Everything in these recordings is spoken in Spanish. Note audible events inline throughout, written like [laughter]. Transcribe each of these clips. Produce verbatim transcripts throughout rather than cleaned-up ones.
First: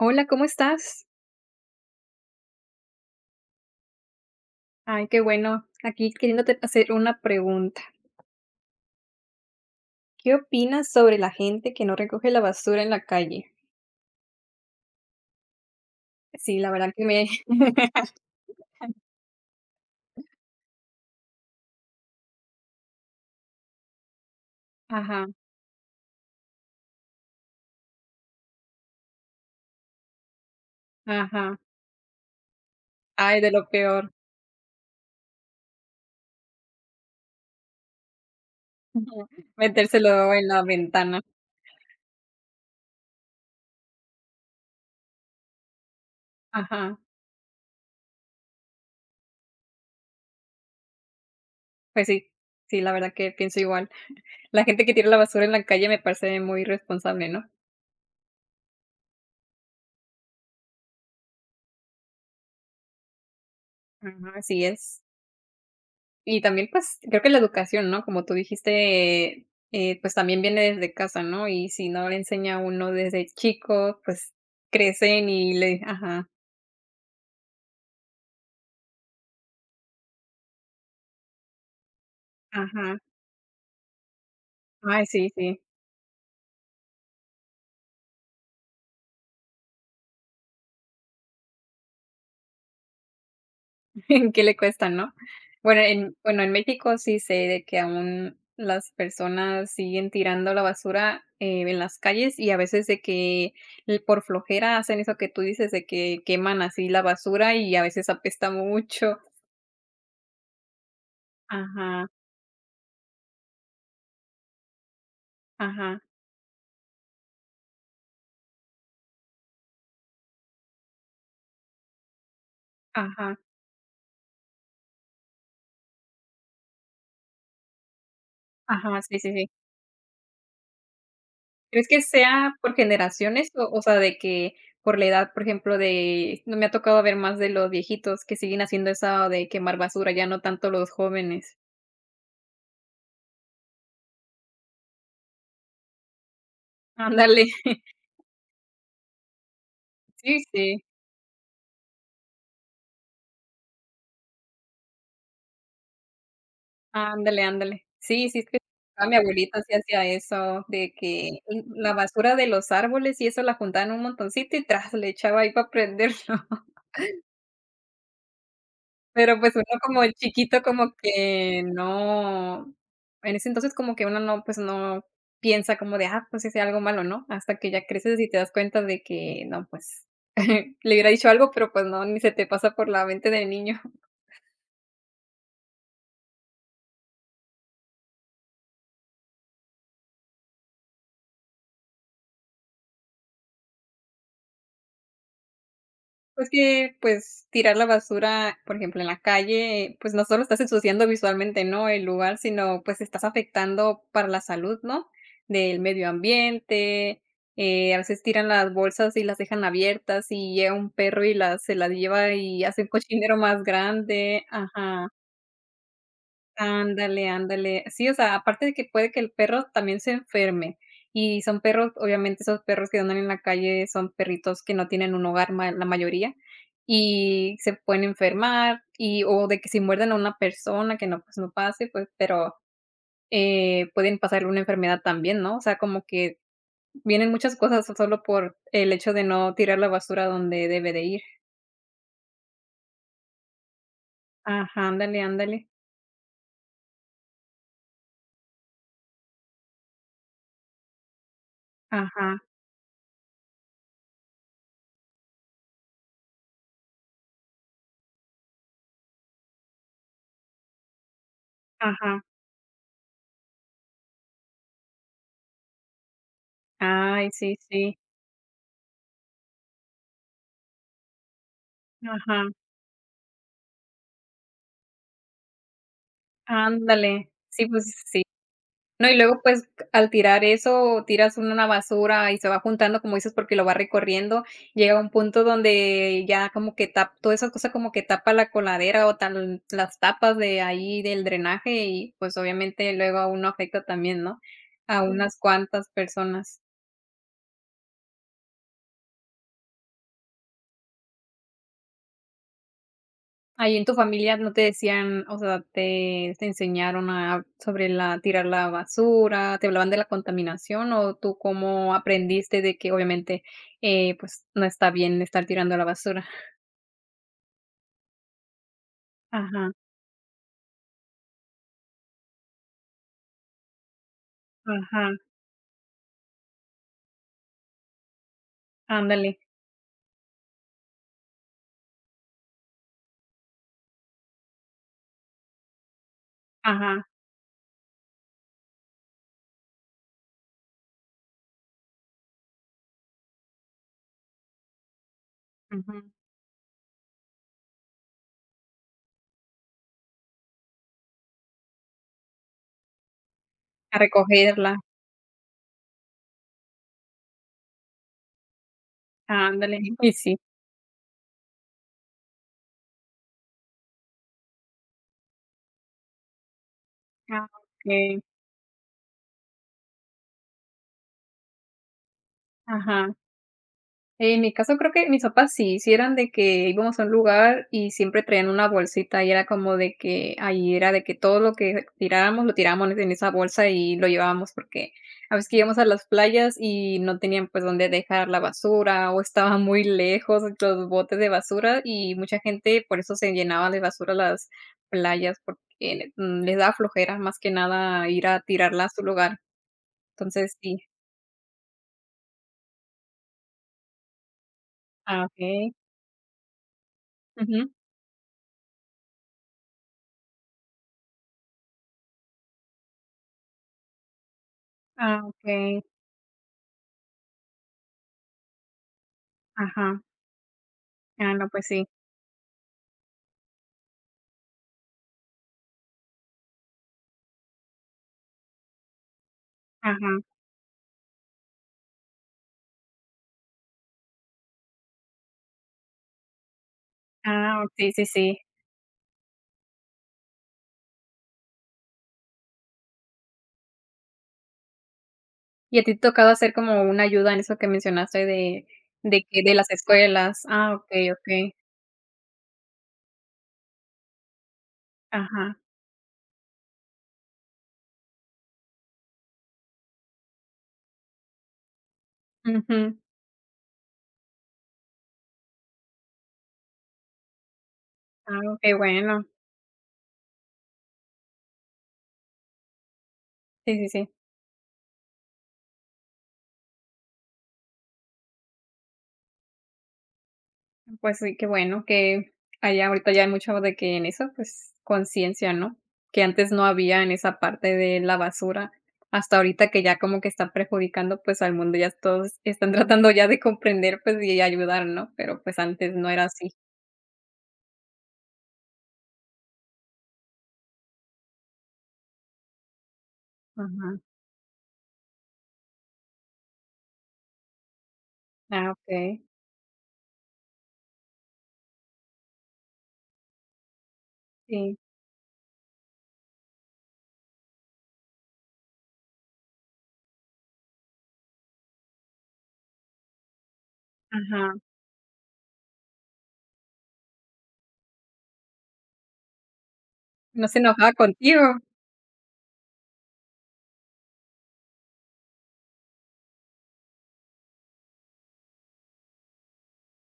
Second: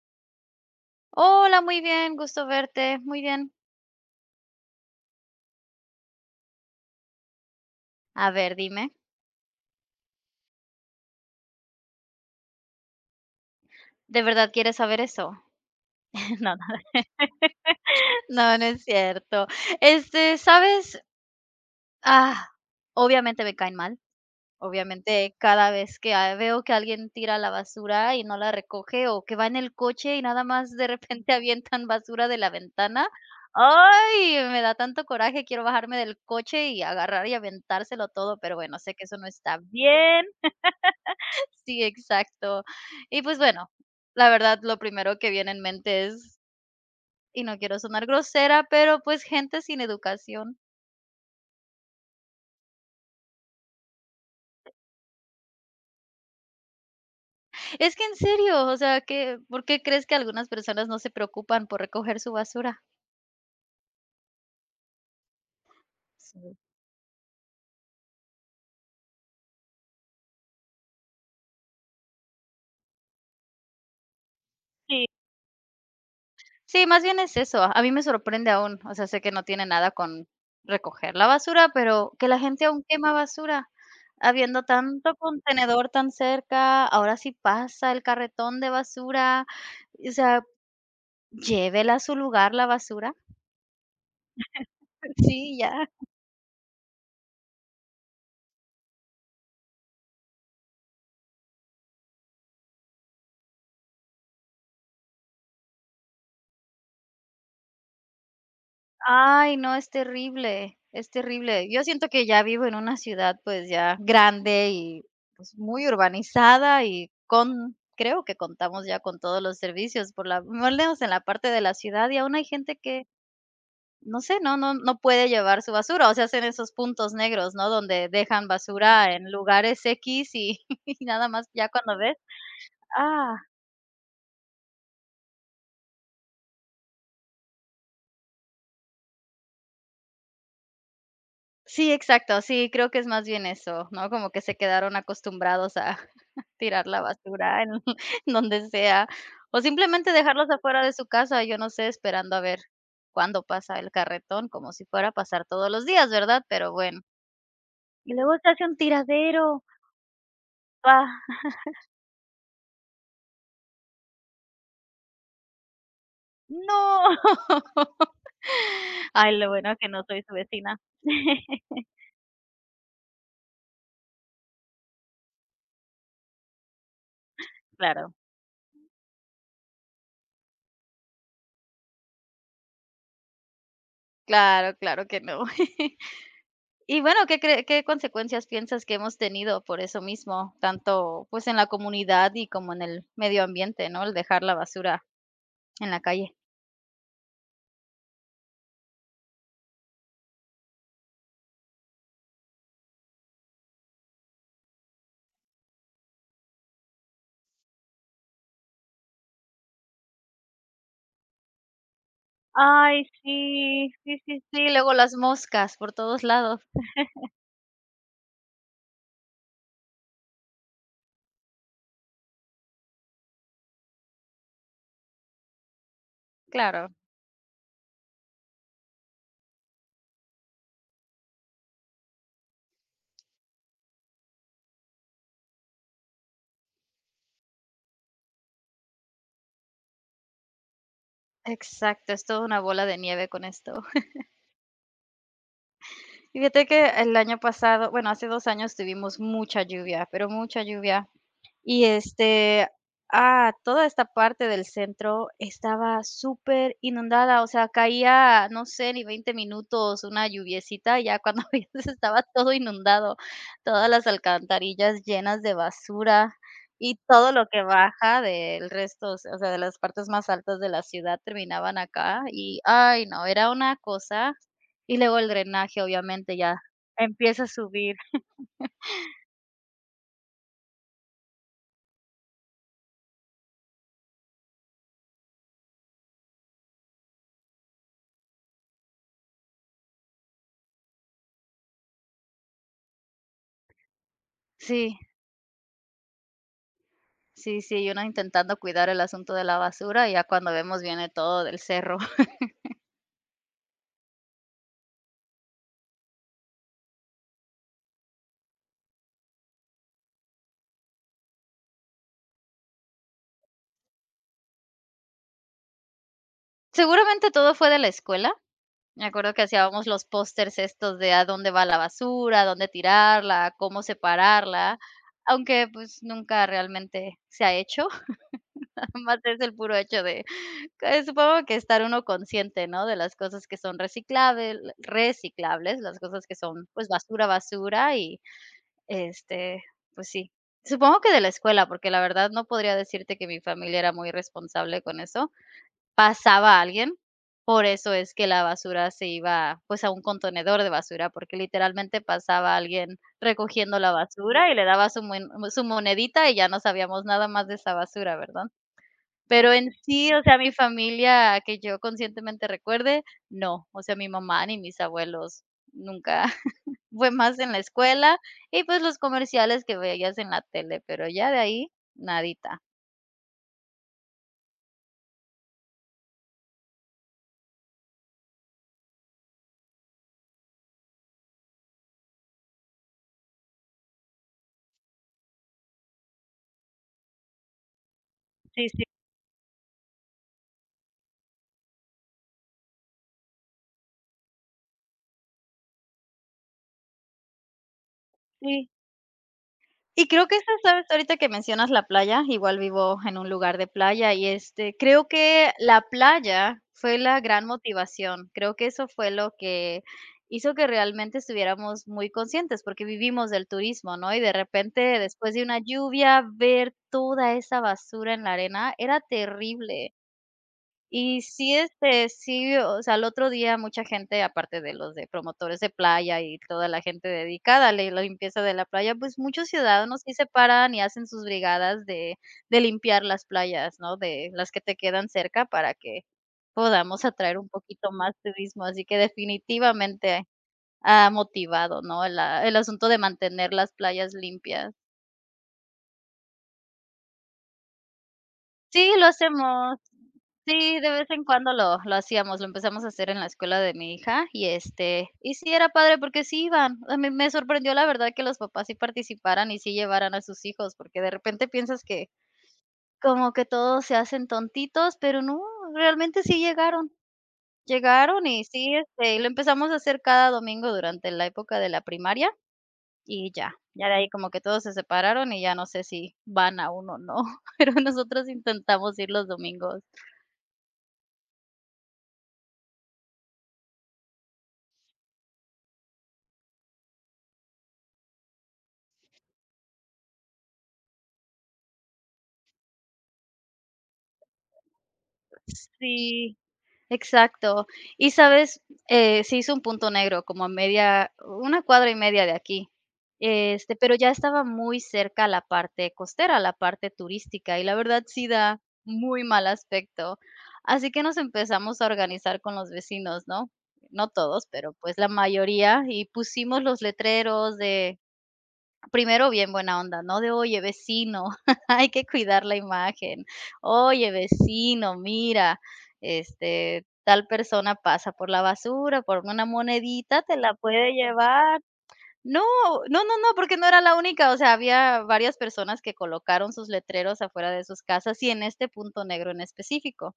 Hola ¿cómo estás? Hola, muy bien, gusto verte, muy bien. Ay, qué bueno, aquí queriéndote hacer una pregunta. A ver, dime. ¿Qué opinas sobre la gente que no recoge la basura en la calle? ¿De verdad quieres saber eso? Eh, no Sí, la verdad no, que me [laughs] no no es [laughs] cierto, este, ¿sabes? ¡Ah! Obviamente me caen mal, Ajá. obviamente cada vez que, ah, veo que alguien tira la basura y no la recoge o que va en el coche y nada más de repente Ajá. avientan basura de la ventana, Ay, de lo peor. ¡ay!, me da tanto coraje, quiero bajarme del coche y agarrar y aventárselo todo, pero bueno, sé que eso no Ujú, está bien. metérselo en la ventana. [laughs] Sí, exacto, y pues bueno, la verdad, lo primero que viene en mente es Ajá. y no quiero sonar grosera, pero pues gente sin educación. Pues sí sí la verdad que pienso igual, la gente que tira la basura en la calle me parece muy irresponsable, ¿no? Es que en serio, o sea, que, ¿por qué crees que algunas personas no se preocupan por recoger su basura? Ajá, así es. Y Ujú. también, pues, creo que la educación, ¿no?, como tú dijiste, eh, pues, también viene desde casa, ¿no?, y si no le enseña uno desde chico, pues, Sí. crecen y le di ajá. Sí, más bien es eso, a mí me sorprende aún, o sea, sé que no tiene nada con recoger la basura, pero que la gente aún Ajá. quema basura. Habiendo Ay, tanto sí, sí. contenedor tan cerca, ahora sí pasa el carretón de basura, o sea, llévela a su lugar la basura. [chuckles] ¿Qué le cuesta, no? [chuckles] Sí, Bueno, ya. en, bueno, en México sí sé de que aún las personas siguen tirando la basura, eh, en las calles y a veces, de que, por flojera, hacen eso que tú dices, de que queman así la basura y a veces, apesta mucho. Ay no, es terrible, es terrible. Yo siento Ajá. que ya vivo en una ciudad, pues, ya grande y, pues, muy Ajá. urbanizada y con creo que contamos ya con todos los servicios por la por lo menos en la parte de la ciudad y aún hay gente que Ajá. no sé, no no no puede llevar su basura, o sea, hacen esos puntos negros, ¿no?, donde dejan Ajá, basura sí, en sí, sí. lugares equis, y nada más ya ¿Crees cuando que ves, sea por ah. generaciones?, o o sea, de que por la edad, por ejemplo, de no me ha tocado ver más de los viejitos que siguen haciendo eso de quemar basura, ya no tanto los jóvenes. Sí, exacto, sí, creo que es más bien eso, ¿no?, como que se quedaron acostumbrados a tirar la Ándale. basura en [chuckles] donde sea, o, simplemente, Sí, dejarlos sí. afuera de su casa, yo no sé, esperando a ver cuándo pasa el carretón, como si fuera a pasar todos los días, ¿verdad? Pero, bueno. Ándale, ándale. Y Sí, luego sí, es se que, hace un ah, mi tiradero. abuelito sí hacía eso de Ah. que [chuckles] la basura de los árboles y eso la juntaba en un montoncito, y tras, le echaba ahí para prenderlo. No. Ay, Pero, lo pues, uno bueno que como no el soy su chiquito vecina. como que, [chuckles] no, en ese entonces como que uno no, pues, no piensa como de, ah, pues, hice algo malo, ¿no?, hasta que ya Claro. creces y te das cuenta de que, no, pues, [giggles] le hubiera dicho algo, pero, pues, no, ni se te pasa por la mente de niño. [chuckles] Claro, claro que no. [chuckles] Y bueno, ¿qué cree qué consecuencias piensas que hemos tenido por eso mismo? Tanto, pues, en la comunidad y como en el medio ambiente, ¿no?, el dejar la basura en la calle. Pues, que, pues, tirar la basura, por ejemplo, en la calle, pues, no solo estás ensuciando visualmente, ¿no?, el lugar, sino, pues, estás afectando para la salud, ¿no?, del medio ambiente. Eh, a veces, tiran las bolsas y las dejan abiertas, y llega un perro y las se las lleva y hace un Ay, cochinero más sí, sí, sí, grande sí, luego ajá las moscas por todos lados Ándale, [chuckles] ándale. Sí, o sea, aparte de que puede que el perro también se enferme. Y son perros, obviamente, esos perros que andan en la calle, son perritos que no tienen un hogar ma la mayoría, Claro. y se pueden enfermar y o de que si muerden a una persona que no, pues, no pase, pues, pero, eh, pueden pasarle una enfermedad también, ¿no?, o sea, como que vienen muchas cosas, tan sólo por el hecho de no tirar la basura a donde debe de ir. Exacto, es todo una bola de nieve con esto. [chuckles] Ajá, ándale, ándale. Fíjate que el año pasado, bueno, hace dos años tuvimos mucha lluvia, pero mucha lluvia, y Ajá. este, ah, toda esta parte del centro estaba súper inundada, o sea, caía, no sé, ni veinte minutos una lluviecita, y ya cuando veías Ajá. estaba todo inundado, todas las alcantarillas llenas de basura y Ay, todo lo sí, que sí. baja del resto, o se o sea, de las partes más altas de la ciudad terminaban acá, Ajá. y ay, no, era una cosa. Y luego el drenaje, obviamente, ya Ándale. empieza a Sí, pues, subir. sí. [laughs] No, y luego, pues, al tirar eso, tiras una basura y se va juntando, como dices, porque lo va recorriendo. Llega un punto donde ya como que tap toda esa cosa como que tapa la coladera o tan las tapas de ahí del drenaje y, pues, obviamente, luego a uno afecta también, ¿no?, Sí. a unas cuantas personas. Sí, sí, y una intentando cuidar el asunto de la basura, y ya cuando vemos viene todo del cerro. [laughs] Ahí en tu familia, ¿no te decían?, o sea, te te enseñaron a sobre la tirar la basura, te hablaban de la contaminación, o tú cómo aprendiste de que, obviamente, eh, pues, no está bien estar tirando a la basura? Seguramente todo fue de la escuela, me acuerdo que Ajá. hacíamos los posters estos de a dónde va la basura, a dónde tirarla, a cómo separarla. Ajá. Aunque, pues, nunca realmente se ha hecho, [chuckles] nada más Ándale. es el puro hecho de que supongo que estar uno consciente, ¿no?, de las cosas que son recicables reciclables, las cosas que son, pues, Ajá. basura, basura, y, este, pues sí. Supongo que de la escuela, porque la verdad no podría decirte que mi familia era muy responsable con eso. Ujú. Pasaba alguien, por eso es que la basura se iba, pues, a un contenedor de basura, porque literalmente pasaba alguien recogiendo la A basura y le recogerla. daba su muen su monedita, y ya no sabíamos nada más de esa basura, ¿verdad? Pero en Ándale, sí, y o sea, sí. mi familia que yo conscientemente recuerde, no, o sea, mi mamá, ni mis abuelos nunca, [chuckles] Fue más Ah, en la escuela okey. y, pues, los comerciales que veías en la tele, pero ya de ahí, nadita. Ajá. En mi caso, creo que mis papás sí, si eran de que íbamos a un lugar y siempre traían una bolsita. Y era como de que, ahí era de que, todo lo que tirábamos, lo tirábamos en esa bolsa, y lo llevábamos. Porque a veces que íbamos a las playas y no tenían, pues, donde dejar la Sí, sí. basura, o estaban muy lejos los botes de basura, y mucha gente por eso se llenaba de basura las playas, porque, mm, le da flojera más que nada ir a Sí. tirarla a su lugar. Y creo que, esta, Entonces, sí. sabes ahorita que mencionas la playa, igual vivo en un lugar de playa. Y, este, creo Ah, que okey. la playa fue la gran Ujú. motivación, creo que eso fue lo que hizo que realmente estuviéramos muy conscientes, porque vivimos del turismo, ¿no? Y de repente Ah, después de una okey. lluvia ver toda esa basura en la arena, era terrible. Ajá. Y Ah, no, sí, pues sí. este, sí, o sea, al otro día mucha gente, aparte de los de promotores de playa y toda gente dedicada a le la limpieza de la playa, pues, muchos ciudadanos sí Ajá. se paran y hacen sus brigadas de de limpiar las playas, ¿no?, de las que te quedan cerca para que podamos atraer un Ah, poquito okey, sí, más sí. turismo, así que definitivamente ha motivado, ¿no?, la el asunto de mantener las playas limpias. ¿Y a ti te tocaba hacer como una ayuda en eso que mencionaste de Sí, lo de que de las hacemos. escuelas Ah, Sí, de vez okey, en okey. cuando lo lo hacíamos, lo empezamos a hacer en la escuela de mi hija y este y sí Ajá. era padre porque sí iban. A mí me sorprendió, la verdad, que los papás sí participaran y sí llevaran a sus hijos, porque de repente piensas que Ujú. como que todos se hacen tontitos, pero no, realmente sí llegaron. Llegaron Ah, y oh, sí, qué este, y bueno. lo empezamos a hacer cada domingo durante la época de la primaria, y ya, Sí, ya sí, de sí. ahí como que todos se separaron y ya no sé si van aún o no, pero nosotros intentamos ir los domingos. Mm, pues sí, qué bueno que haya ahorita ya mucho de que en eso, pues, conciencia, ¿no?, que antes no había en esa parte de la basura. Hasta ahorita que ya como que está perjudicando, pues, al mundo, ya s todos están tratando ya de comprender, pues, y ayudar, ¿no?, pero, pues, antes no era Sí, así. exacto. ¿Y sabes?, eh, se hizo un punto negro como a media, u una cuadra y media de aquí, este, pero Ajá. ya estaba muy cerca a la parte costera, a la parte turística, y la verdad sí da Ah, okey. muy mal aspecto. Así que nos empezamos a organizar con los vecinos, ¿no?, no todos, pero, Sí. pues, la mayoría, y pusimos los letreros de primero bien buena onda, ¿no?, de, "Oye vecino, [chuckles] hay que cuidar la imagen. Oye Ajá. vecino, mira, este, tal persona pasa por la basura, por una monedita te ¿No la se puede enojaba contigo? llevar". No, no, no, no, porque no era la única, o sea, había varias personas que colocaron sus letreros afuera de sus casas y en este punto negro en específico.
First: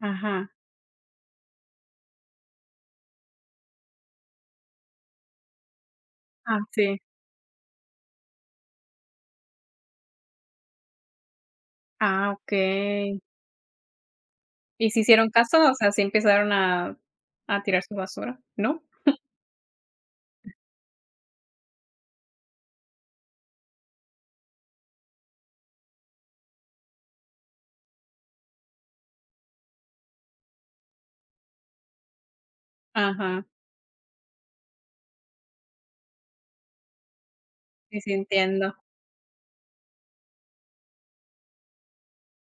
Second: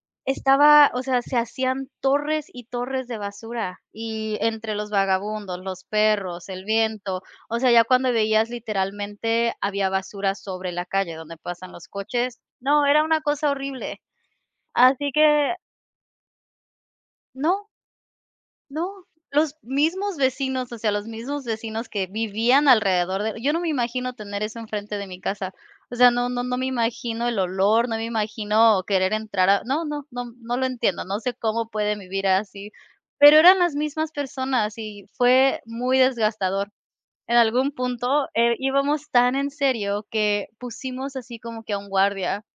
Ajá. Estaba, o sea, se hacían torres y torres de basura y entre los vagabundos, los perros, Ah, el sí. viento, o sea, ya cuando veías, literalmente, había basura sobre la calle donde pasan los Ah, coches. No, era okey. una cosa horrible. ¿Y si Así hicieron que caso, o sea, sí empezaron a a No. tirar su basura? ¿No? No. [chuckles] Los mismos vecinos, o sea, los mismos vecinos que vivían alrededor de yo no me imagino tener eso enfrente de mi casa. O sea, no no no me imagino el olor, no me imagino querer entrar a no no no no lo entiendo, no sé cómo pueden vivir así, pero Ajá. eran las mismas personas y fue muy desgastador. En algún Y sí, punto, eh, entiendo. íbamos tan en serio que pusimos así como que a un guardia,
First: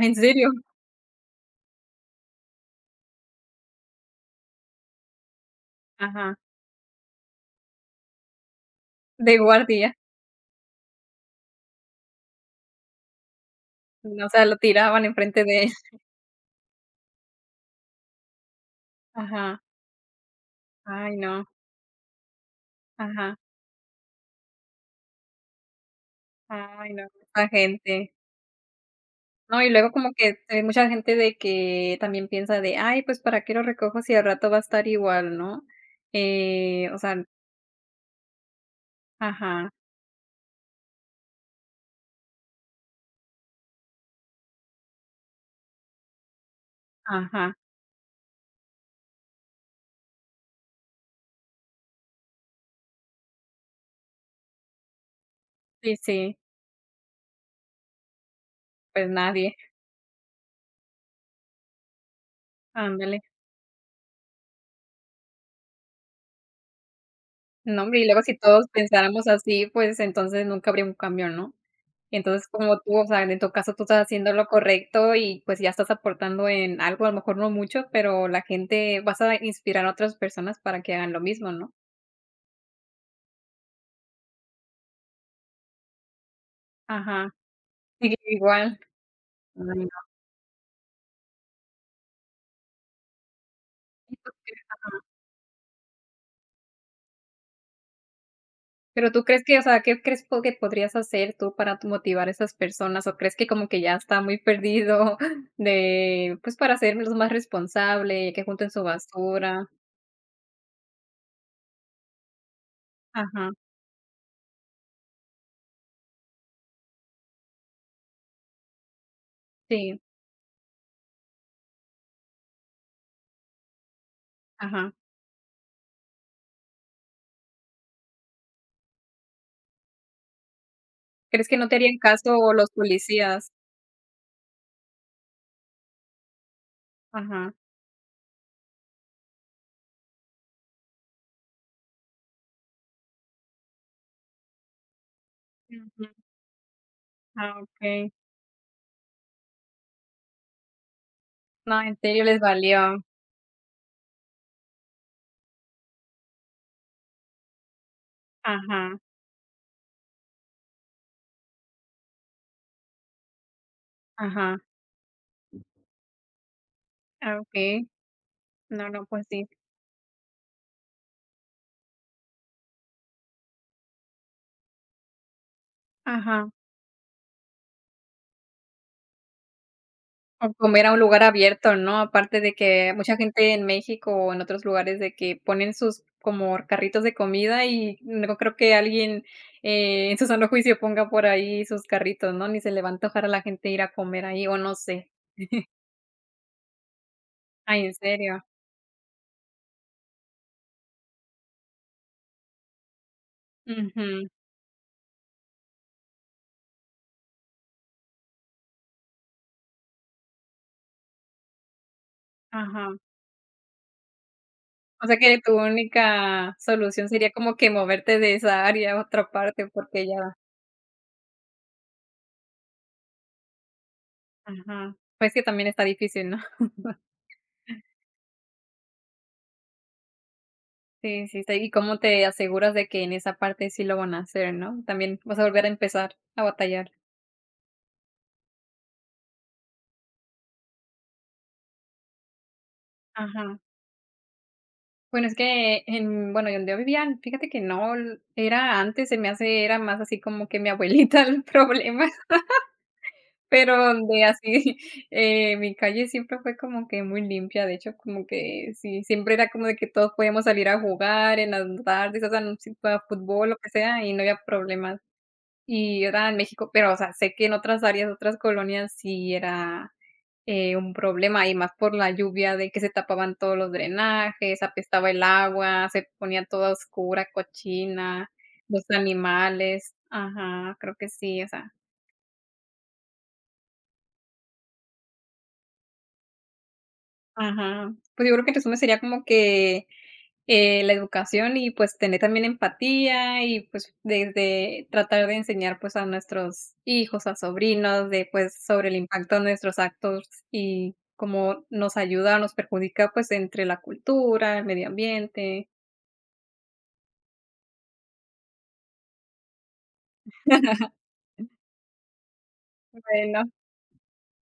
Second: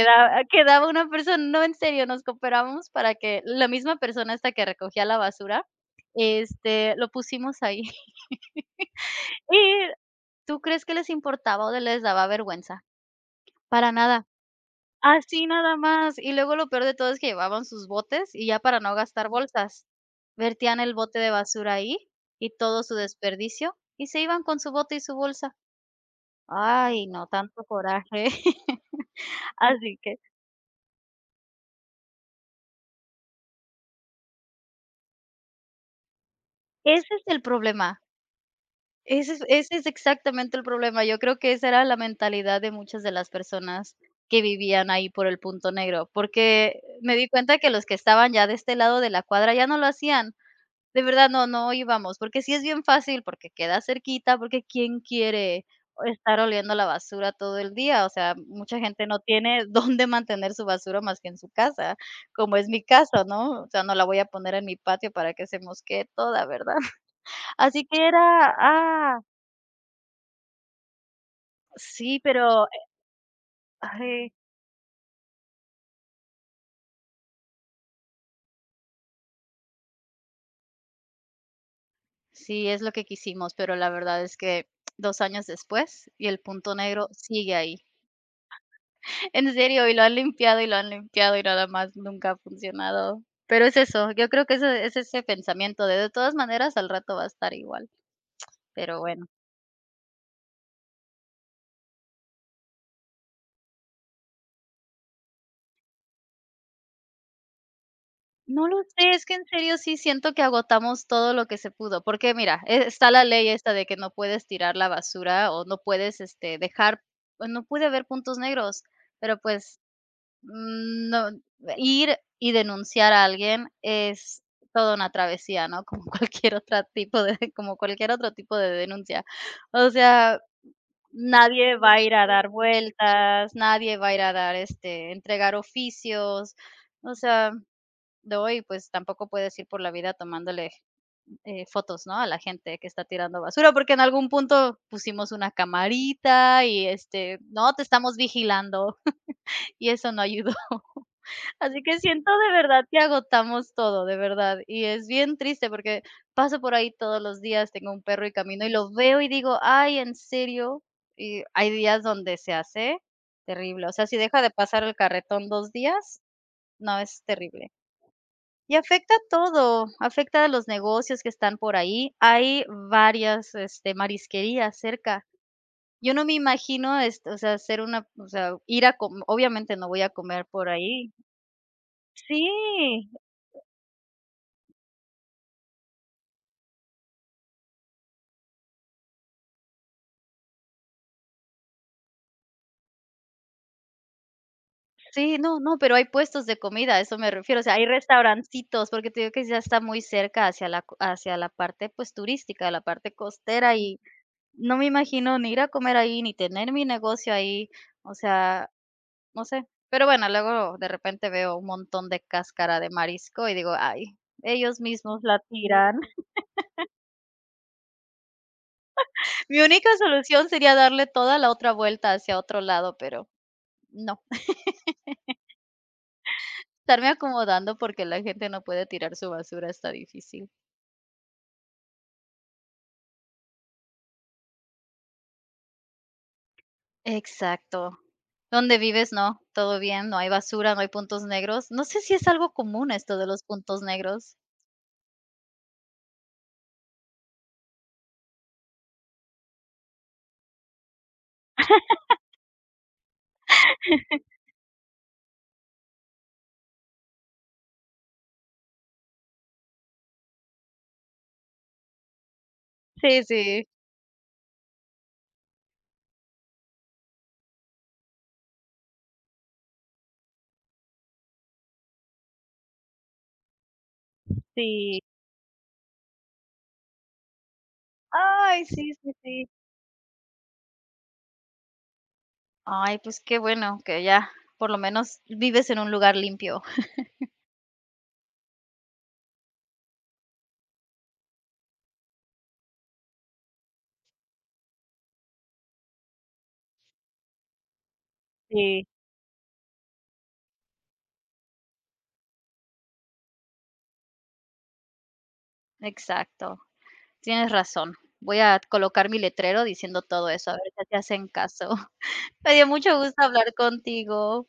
¿En serio? quedaba una person no, en serio, nos cooperábamos para que la misma persona, esta que recogía la basura, Ajá. este, lo pusimos ahí. De [laughs] ¿Y guardia. tú crees que les importaba o de les daba vergüenza? Para Mm, nada. o sea, lo tiraban en frente Así, de él. nada más. Y luego lo peor de todo es que llevaban sus botes y ya para no gastar Ajá. bolsas, vertían el Ay, bote de no. basura ahí y todo su Ajá. desperdicio, y se iban con su bote y su bolsa. Ay, Ay, no, no, esa tanto gente. coraje. [laughs] No, y luego Así como que que t hay mucha gente de que también piensa de "Ay, pues, ¿para qué lo recojo si al rato va a estar igual, no?", eh, o Ese es sea el problema. Ese es Ajá. ese es exactamente el problema, yo creo que esa era la mentalidad de muchas de las personas que vivían ahí por el punto negro, porque me di Ajá. cuenta que los que estaban ya de este lado de la cuadra ya no lo hacían, de verdad no no íbamos, porque sí es bien fácil, porque queda cerquita, porque quién quiere, Sí, oh, sí. estar oliendo la basura todo el día, o sea, mucha gente Pues, no nadie. tiene [chuckles] dónde mantener su basura más que en su casa, como es mi Ándale. caso, ¿no? O sea, no la voy a poner en mi patio para que se mosquee toda, ¿verdad? Así Nombre, y que luego, si era, todos ah pensáramos así, pues, entonces nunca habría un cambio, ¿no? Sí, Entonces, pero. como tú, o sea, en en caso tú estás Ay haciendo lo correcto y, pues, ya estás aportando en algo, a lo mejor, no mucho, pero la gente vas a inspirar a otras personas para que hagan lo mismo, ¿no? Sí, es lo que quisimos, pero la verdad es que dos años después y el punto negro Ajá, sigue ahí. sigue igual. En Ay, no. serio, y lo han limpiado, y lo han limpiado, y nada más nunca ha funcionado. Pero es eso, Sí, yo creo porque que está ese es solo. ese pensamiento de de todas maneras al rato va a estar igual. [tsk] Pero Pero tú bueno. crees que, o sea, ¿qué crees tú que podrías hacer tú para tú motivar a esas personas? ¿O crees que como que ya está muy perdido de, pues, para hacérmelos más responsable y que No junten lo su sé, es que en basura? serio sí siento que agotamos todo lo que se pudo, porque, mira, eh, está la ley Ajá. esta de que no puedes tirar la basura o no puedes, este, dejar, pues, no puede haber puntos negros, pero, pues, Sí. no ir y denunciar a alguien es Ajá. toda una travesía, ¿no? Como cualquier otra tipo de como cualquier otro tipo de denuncia. O sea, ¿Crees que no te nadie va harían a ir a dar caso los policías? vueltas, nadie va a ir a dar, este, entregar oficios. O sea, Ajá. de hoy, pues, tampoco puedes ir por la vida tomándole, eh, fotos, ¿no?, a la gente que está tirando basura, porque en algún punto pusimos una Ujú. camarita y, este, Ah, no, te okey. estamos vigilando, y eso no ayudó. No, Así en que serio siento les de verdad que valió. agotamos todo, de verdad, y es bien triste, porque paso por ahí todos los días, tengo un perro y camino, y lo Ajá. veo, y digo: "Ay, ¿en serio?". Y digo, hay días donde se hace terrible, o sea, si deja de Ajá. pasar el carretón dos días, no, es Ah, terrible. okey. Y No, no, afecta a pues, sí. todo, afecta a los negocios que están por ahí, hay varias, este, marisquerías cerca. Yo no me Ajá. imagino, este, o sea, hacer una, o sea, ir a com obviamente no voy a comer O por comer a un ahí. lugar abierto, ¿no? Aparte de que Sí. mucha gente en México o en otros lugares, de que ponen sus como carritos de comida y no creo que alguien, eh, en su sano juicio ponga por ahí sus carritos, ¿no?, ni se le va a antojar a la gente ir a comer ahí, o no sé. Sí, no, [chuckles] no, pero hay puestos de comida, a eso me refiero, o sea, hay Ay, ¿en serio? restaurancitos, porque te digo que ya está muy cerca hacia la hacia la parte, pues, turística, la parte costera, y Ujú. no me imagino ni ir a comer ahí, ni tener mi negocio ahí, o sea, no sé. Pero bueno, luego de repente veo un montón de cáscara de Ajá. marisco y digo: "Ay, ellos O sea, mismos que la tu tiran". única [laughs] solución sería como que moverte de esa área a otra [chuckles] Mi parte, única porque ya solución sería darle toda la otra vuelta hacia otro lado, pero, no. Ajá. Pues, es que [laughs] también está difícil, ¿no? [laughs] Estarme acomodando, porque la gente no puede tirar su basura, está difícil. Sí, sí, está y, ¿cómo te aseguras de que en esa parte sí lo van a hacer, no? También vas a volver a empezar a batallar. Exacto, ¿dónde vives, no? ¿Todo bien, no hay basura, no hay puntos negros? No sé si es algo común esto de los Ajá. puntos negros. Bueno, es que en bueno, yo donde yo vivía, fíjate que no l era antes, se me hace, era más así como que mi abuelita era problema. [laughs] [laughs] Pero donde [laughs] así, eh, mi calle siempre fue como que muy limpia, de hecho, como que sí, siempre era como de que todos podíamos salir a jugar en las n tardes, o sea, n si fuera Sí, fútbol, lo sí. que sea, y no había problemas, y era en México, pero, o sea, sé que en otras áreas, otras colonias sí era, eh, un problema, y más por la lluvia de que se tapaban todos los drenajes, Sí. apestaba el agua, se ponía todo a oscura, cochina, Ay, los sí, sí, sí. animales. Ajá, creo que sí, o sea Ay, pues qué bueno que allá, por lo menos, vives en un lugar limpio. [chuckles] Ajá, pues yo creo que tu zona sería como que, eh, la educación y, pues, tener también empatía y, pues, desde tratar de enseñar, pues, a nuestros hijos, a sobrinos de, pues, Sí. sobre el impacto de nuestros actos y cómo nos ayuda o nos perjudica, pues, entre la cultura, el medio ambiente. Exacto, tienes razón, voy a colocar mi letrero diciendo todo eso, a ver si así hacen [laughs] caso. [chuckles] Me dio mucho gusto Bueno. hablar contigo.